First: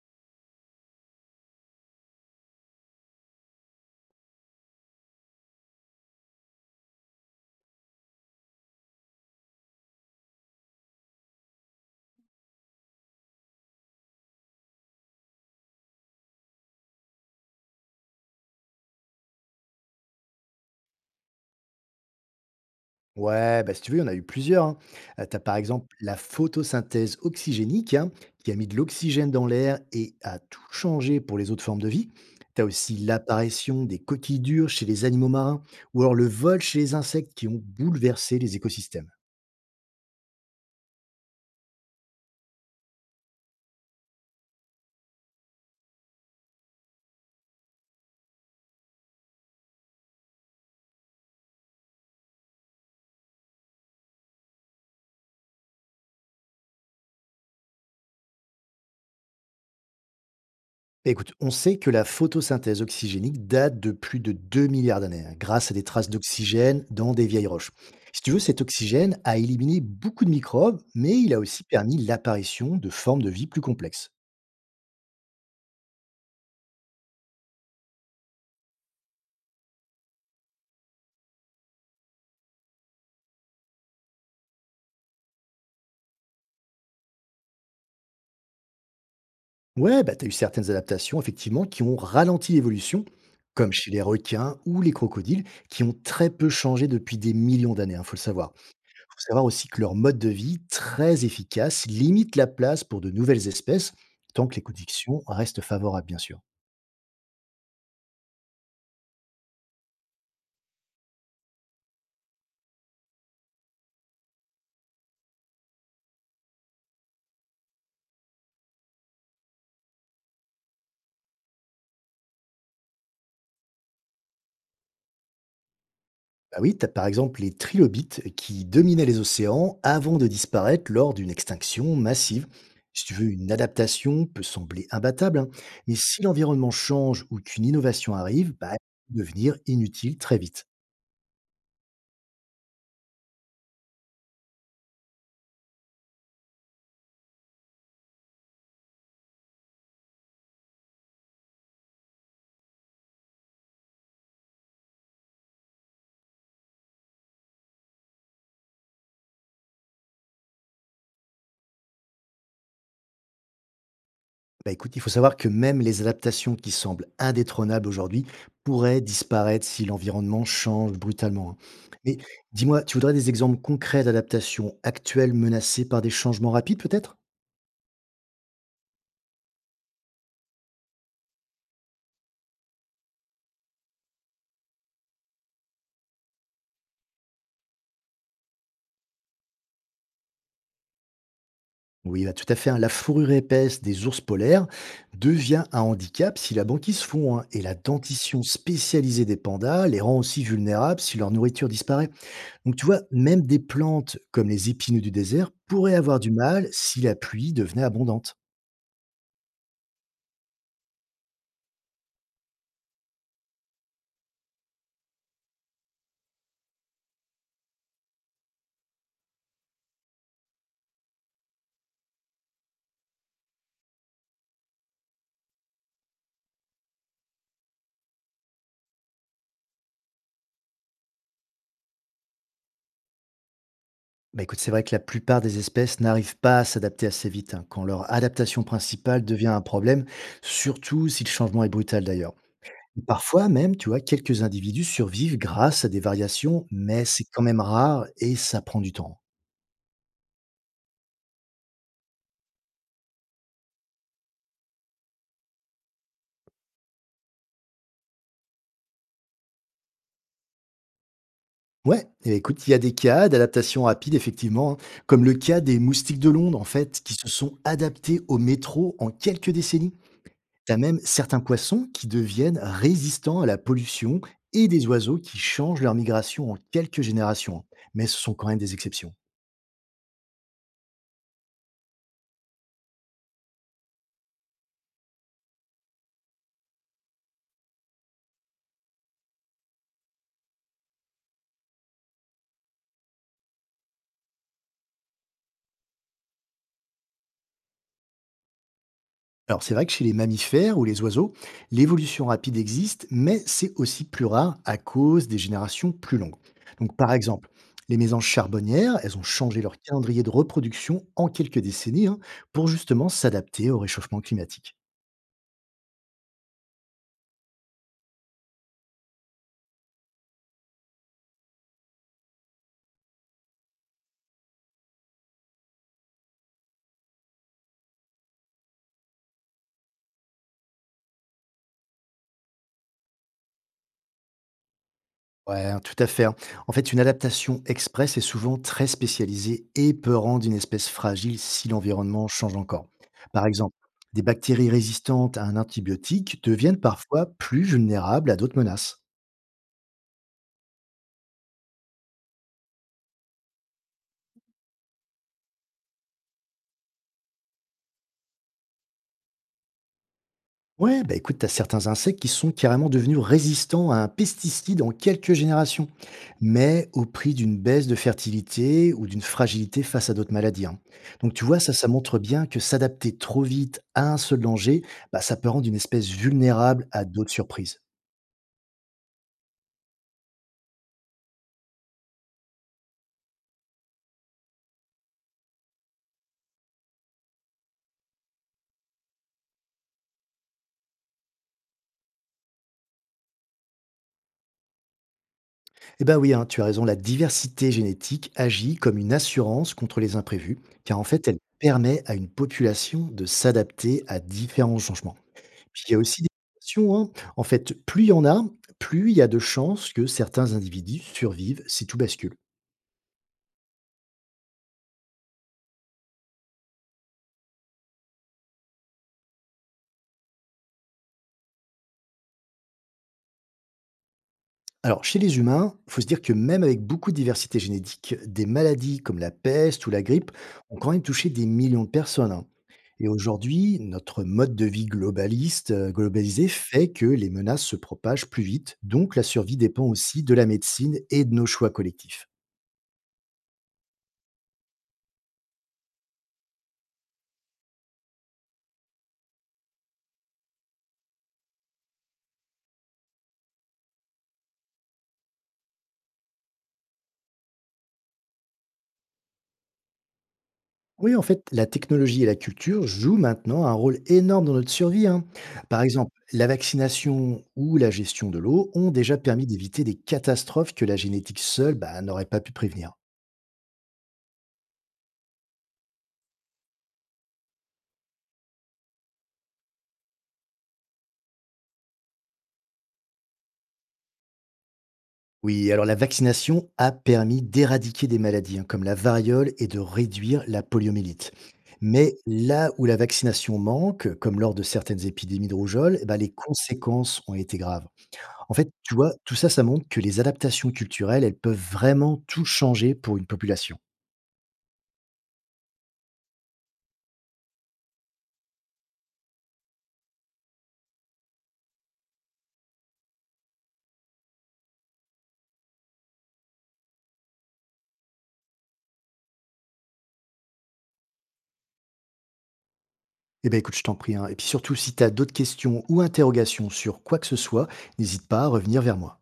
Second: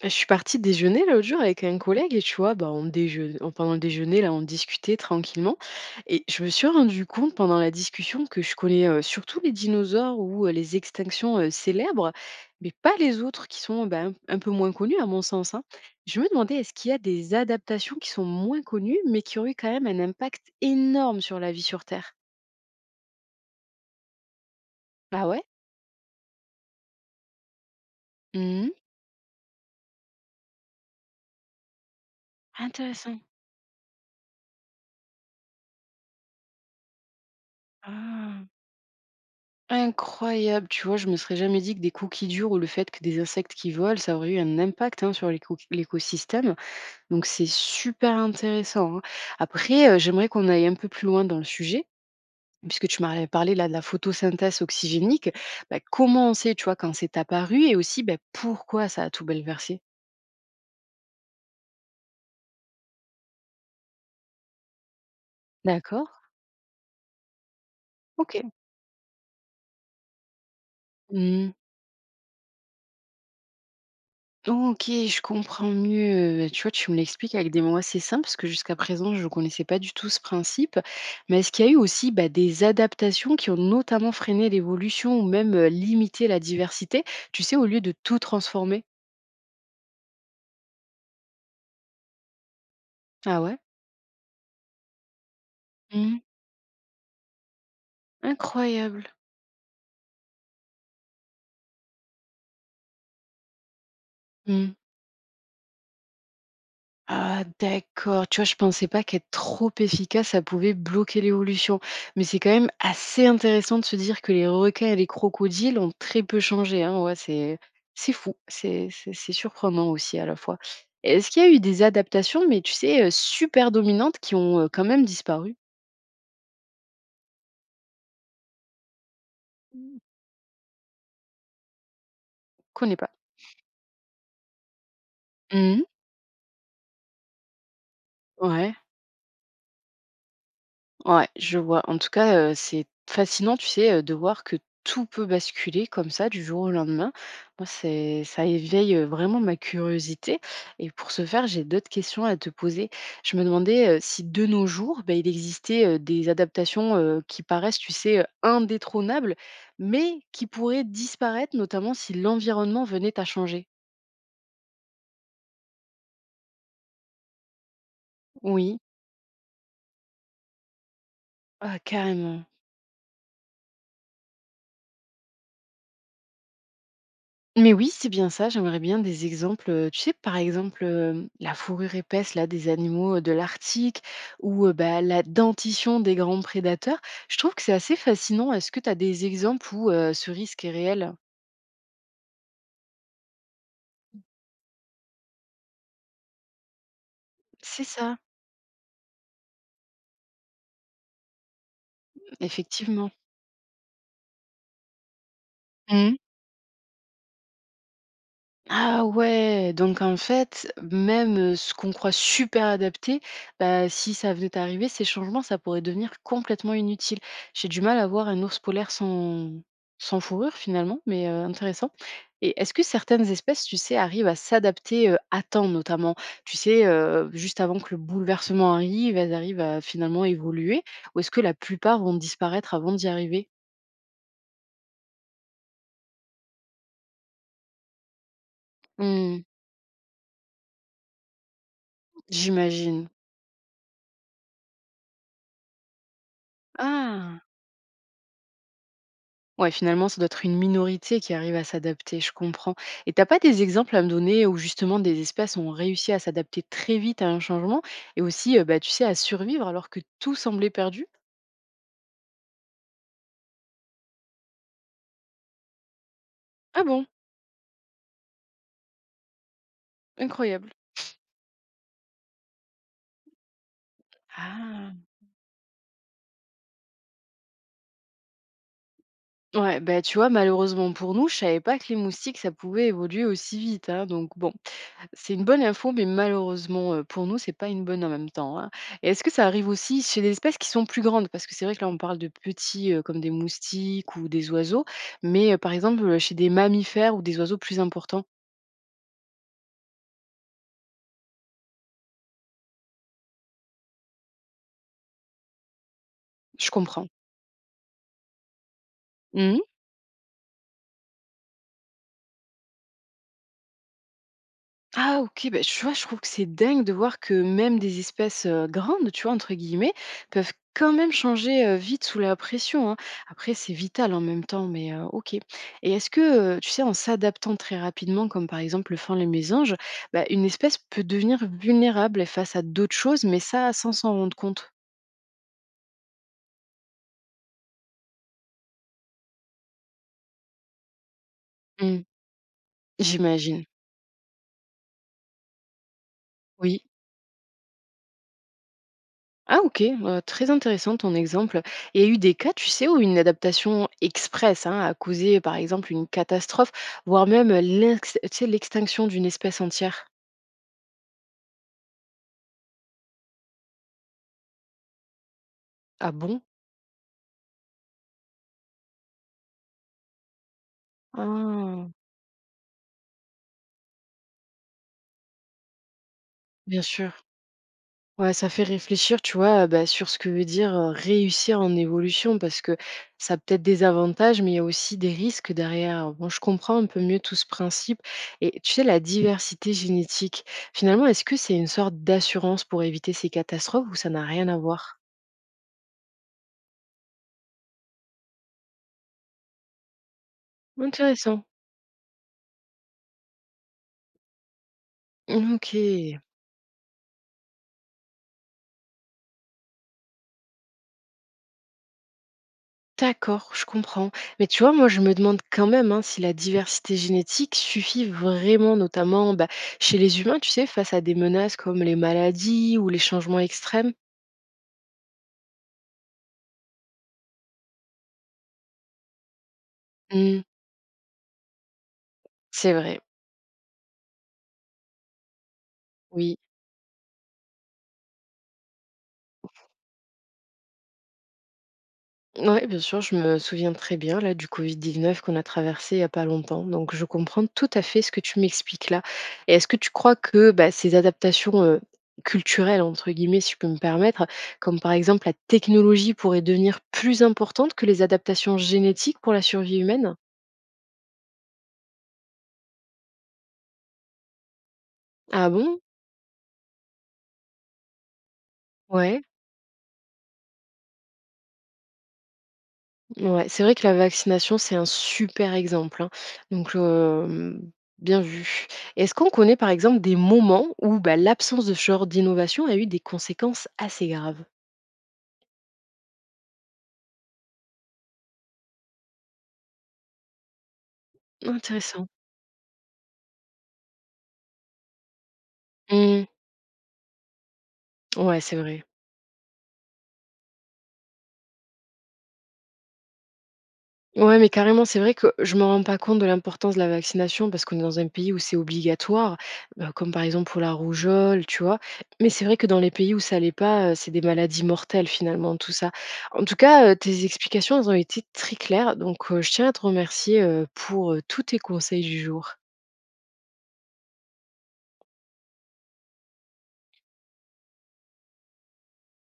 Je suis partie déjeuner l'autre jour avec un collègue et tu vois, bah, pendant le déjeuner, là, on discutait tranquillement. Et je me suis rendu compte pendant la discussion que je connais surtout les dinosaures ou les extinctions célèbres, mais pas les autres qui sont bah, un peu moins connus à mon sens, hein. Je me demandais, est-ce qu'il y a des adaptations qui sont moins connues, mais qui ont eu quand même un impact énorme sur la vie sur Terre. Ouais, bah, si tu veux, il y en a eu plusieurs. Hein. Ah Tu as ouais. par exemple la photosynthèse oxygénique hein, qui a mis Mhm. de l'oxygène dans l'air et a tout changé pour les autres formes de vie. T'as aussi Intéressant. l'apparition des coquilles dures chez les animaux marins ou alors le vol chez les insectes qui ont bouleversé Ah. les écosystèmes. Incroyable, tu vois, je me serais jamais dit que des cookies durs ou le fait que des insectes qui volent, ça aurait eu un impact, hein, sur l'écosystème. Donc c'est super intéressant, hein. Après, j'aimerais qu'on aille un peu plus loin dans le sujet, puisque tu m'as parlé là de la photosynthèse oxygénique. Bah, comment on sait, tu vois, quand c'est apparu et aussi bah, pourquoi ça a tout bouleversé. Bah, écoute, on sait que la photosynthèse oxygénique date de plus de 2 milliards d'années hein, grâce à des D'accord. traces d'oxygène dans des vieilles roches. Si tu Ok. veux, cet oxygène a éliminé beaucoup de microbes, mais il a aussi permis l'apparition de formes de vie plus complexes. OK, je comprends mieux, tu vois, tu me l'expliques avec des mots assez simples parce que jusqu'à présent, je ne connaissais pas du tout ce principe. Mais est-ce qu'il y a eu aussi, bah, des adaptations qui ont notamment freiné l'évolution ou même, limité la diversité? Tu sais, au lieu de tout transformer? Ouais, bah, tu as eu certaines adaptations, effectivement, qui ont ralenti l'évolution, Ah ouais? comme chez les requins ou les crocodiles, qui ont Mmh. très peu changé depuis des millions d'années, il faut le savoir. Incroyable. Il faut savoir aussi que leur mode de vie, très efficace, limite la place pour de nouvelles espèces, tant que les Mmh. conditions restent favorables, bien sûr. Ah d'accord, tu vois, je pensais pas qu'être trop efficace, ça pouvait bloquer l'évolution. Mais c'est quand même assez intéressant de se dire que les requins et les crocodiles ont très peu changé, hein. Ouais, c'est fou, c'est surprenant aussi à la fois. Est-ce qu'il y a eu des adaptations, mais tu sais, super dominantes qui ont quand même disparu? Bah oui, tu as par exemple les trilobites qui dominaient les océans avant de disparaître lors d'une extinction massive. Je connais Si pas. tu veux, une adaptation peut sembler imbattable, hein, Mhm. mais si l'environnement change ou qu'une innovation arrive, bah, Ouais. elle peut devenir inutile très vite. Ouais, je vois. En tout cas, c'est fascinant, tu sais, de voir que tout peut basculer comme ça du jour au lendemain. Moi, c'est ça éveille, vraiment ma curiosité et pour ce faire, j'ai d'autres questions à te poser. Je me demandais, si de nos jours, ben, il existait, des adaptations, qui paraissent, tu sais, indétrônables, mais qui pourraient disparaître, notamment si l'environnement venait à changer? Bah écoute, il faut savoir que même les adaptations qui semblent indétrônables aujourd'hui Oui. pourraient disparaître si l'environnement change brutalement. Hein. Ah, Mais carrément. dis-moi, tu voudrais des exemples concrets d'adaptations actuelles menacées par des changements rapides peut-être? Mais oui, c'est bien ça, j'aimerais bien des exemples, tu sais, par exemple, la fourrure épaisse là des animaux, de l'Arctique ou, bah, la dentition des grands prédateurs. Je trouve que c'est assez fascinant. Est-ce que tu as des exemples où, ce risque est réel? Oui, bah, tout à fait. Hein. La fourrure épaisse des ours polaires devient un handicap si la banquise fond, hein, et la C'est ça, dentition spécialisée des pandas les rend aussi vulnérables si leur nourriture disparaît. Donc tu vois, effectivement. même des plantes comme les épineux du désert pourraient Mmh. avoir du mal si la pluie devenait abondante. Ah ouais, donc en fait, même, ce qu'on croit super adapté, bah, si ça venait d'arriver, ces changements, ça pourrait devenir complètement inutile. J'ai du mal à voir un ours polaire sans fourrure finalement, mais, intéressant. Et est-ce que certaines espèces, tu sais, arrivent à s'adapter, à temps notamment? Tu sais, juste avant que le bouleversement arrive, elles arrivent à finalement évoluer? Ou est-ce que la plupart vont disparaître avant d'y arriver? Bah écoute, c'est vrai que la plupart des espèces n'arrivent pas à s'adapter assez vite hein, quand leur adaptation principale Mmh, devient un problème, surtout si le changement est brutal d'ailleurs. Et j'imagine. parfois même, tu vois, quelques individus survivent grâce à des variations, mais c'est Ah! quand même rare et ça prend du temps. Ouais, finalement, ça doit être une minorité qui arrive à s'adapter, je comprends. Et t'as pas des exemples à me donner où justement des espèces ont réussi à s'adapter très vite à un changement et aussi, bah, tu sais, à survivre alors que tout semblait perdu? Ouais, et écoute, il y a des cas d'adaptation rapide, effectivement, hein, comme le cas des moustiques de Londres, en Ah fait, bon, qui se sont adaptés au métro en quelques décennies. incroyable. T'as même certains poissons qui deviennent résistants à la pollution et des Ah. oiseaux qui changent leur migration en quelques générations. Hein. Mais ce sont quand même des exceptions. Ouais, bah tu vois, malheureusement pour nous, je savais pas que les moustiques, ça pouvait évoluer aussi vite, hein, donc bon. C'est une bonne info, mais malheureusement, pour nous, c'est pas une bonne en même temps, hein. Et est-ce que ça arrive aussi chez des espèces qui sont plus grandes? Parce que c'est vrai que là, on parle de petits, comme des moustiques ou des oiseaux, mais, par exemple, chez des mammifères ou des oiseaux plus importants? Alors c'est vrai que chez les mammifères ou les oiseaux, l'évolution rapide existe, mais c'est aussi plus rare à cause des générations plus longues. Je Donc comprends. par exemple, les mésanges charbonnières, elles ont changé Mmh. leur calendrier de reproduction en quelques décennies hein, pour justement s'adapter au réchauffement climatique. Ah OK, bah, tu vois, je trouve que c'est dingue de voir que même des espèces, grandes », tu vois, entre guillemets, peuvent quand même changer, vite sous la pression, hein. Après c'est vital en même temps, mais OK. Et est-ce que, tu sais, en s'adaptant très rapidement, comme par exemple le faon les mésanges, bah, une espèce peut devenir vulnérable, face à d'autres choses, mais ça, sans s'en rendre compte? Ouais, hein, tout à fait. Hein. En fait, une adaptation express est souvent très spécialisée et peut rendre une espèce fragile si Mmh. l'environnement change encore. Par J'imagine. exemple, des bactéries résistantes à un antibiotique deviennent Oui. parfois plus vulnérables à d'autres menaces. Ah OK, très intéressant ton exemple. Il y a eu des cas, tu sais, où une adaptation express, hein, a causé, par exemple, une catastrophe, voire même, l'ex tu sais, l'extinction d'une espèce entière? Ouais, bah écoute, t'as certains insectes qui sont carrément devenus résistants à un pesticide en quelques générations, Ah bon? mais au prix d'une baisse de fertilité ou d'une fragilité face à d'autres maladies. Hein. Donc tu vois, ça Ah! montre bien que s'adapter trop vite à un seul danger, bah, ça peut rendre une espèce Bien vulnérable à sûr. d'autres surprises. Ouais, ça fait réfléchir, tu vois, bah, sur ce que veut dire réussir en évolution, parce que ça a peut-être des avantages, mais il y a aussi des risques derrière. Bon, je comprends un peu mieux tout ce principe. Et tu sais, la diversité génétique, finalement, est-ce que c'est une sorte d'assurance pour éviter ces catastrophes ou ça n'a rien à voir? Eh ben oui, hein, tu as raison, la diversité génétique agit comme une assurance contre les imprévus, car en fait, elle Intéressant. permet à une population de s'adapter à différents changements. Ok. Puis il y a aussi des mutations, hein. En fait, plus il y en a, plus il y a de chances que certains individus survivent si tout bascule. D'accord, je comprends. Mais tu vois, moi, je me demande quand même hein, si la diversité génétique suffit vraiment, notamment bah, chez les humains, tu sais, face à des menaces comme les maladies ou les changements extrêmes. Alors, chez les humains, il faut se dire que même avec beaucoup de diversité génétique, des maladies comme la peste ou la grippe Hmm, ont quand même touché des millions de personnes. Hein. c'est vrai, Et aujourd'hui, notre mode de vie oui. globalisé fait que les menaces se propagent plus vite, donc la survie dépend aussi de la médecine et de nos choix collectifs. Ouais, bien sûr, je me souviens très bien là du COVID-19 qu'on a traversé il y a pas longtemps. Donc je comprends tout à fait ce que tu m'expliques là. Et est-ce que tu crois que bah, ces adaptations culturelles, entre guillemets, si je peux me permettre, comme par exemple la technologie pourrait devenir plus importante que les adaptations génétiques pour la survie humaine? Oui, en fait, la technologie et la culture jouent maintenant un rôle énorme dans notre survie. Hein. Ah bon? Par exemple, la vaccination ou la gestion de l'eau ont déjà Ouais. permis d'éviter des catastrophes que la génétique seule bah, n'aurait pas pu prévenir. Ouais, c'est vrai que la vaccination, c'est un super exemple, hein. Donc, bien vu. Est-ce qu'on connaît, par exemple, des moments où, bah, l'absence de ce genre d'innovation a eu des conséquences assez graves? Oui, alors la vaccination a permis d'éradiquer des maladies hein, comme la variole et de réduire la poliomyélite. Intéressant. Mais là où la vaccination manque, comme lors de certaines épidémies de rougeole, eh ben, Mmh. les conséquences ont été graves. Ouais, En c'est fait, vrai. tu vois, tout ça, ça montre que les adaptations culturelles, elles peuvent vraiment tout changer pour une population. Ouais, mais carrément, c'est vrai que je me rends pas compte de l'importance de la vaccination parce qu'on est dans un pays où c'est obligatoire, comme par exemple pour la rougeole, tu vois. Mais c'est vrai que dans les pays où ça l'est pas, c'est des maladies mortelles finalement, tout ça. En tout cas, tes explications, elles ont été très claires, donc je tiens à te remercier pour tous tes conseils du jour. Eh bien, écoute, je t'en prie. Hein. Et puis surtout, si tu as d'autres questions ou interrogations sur quoi que ce soit, n'hésite pas à revenir vers moi.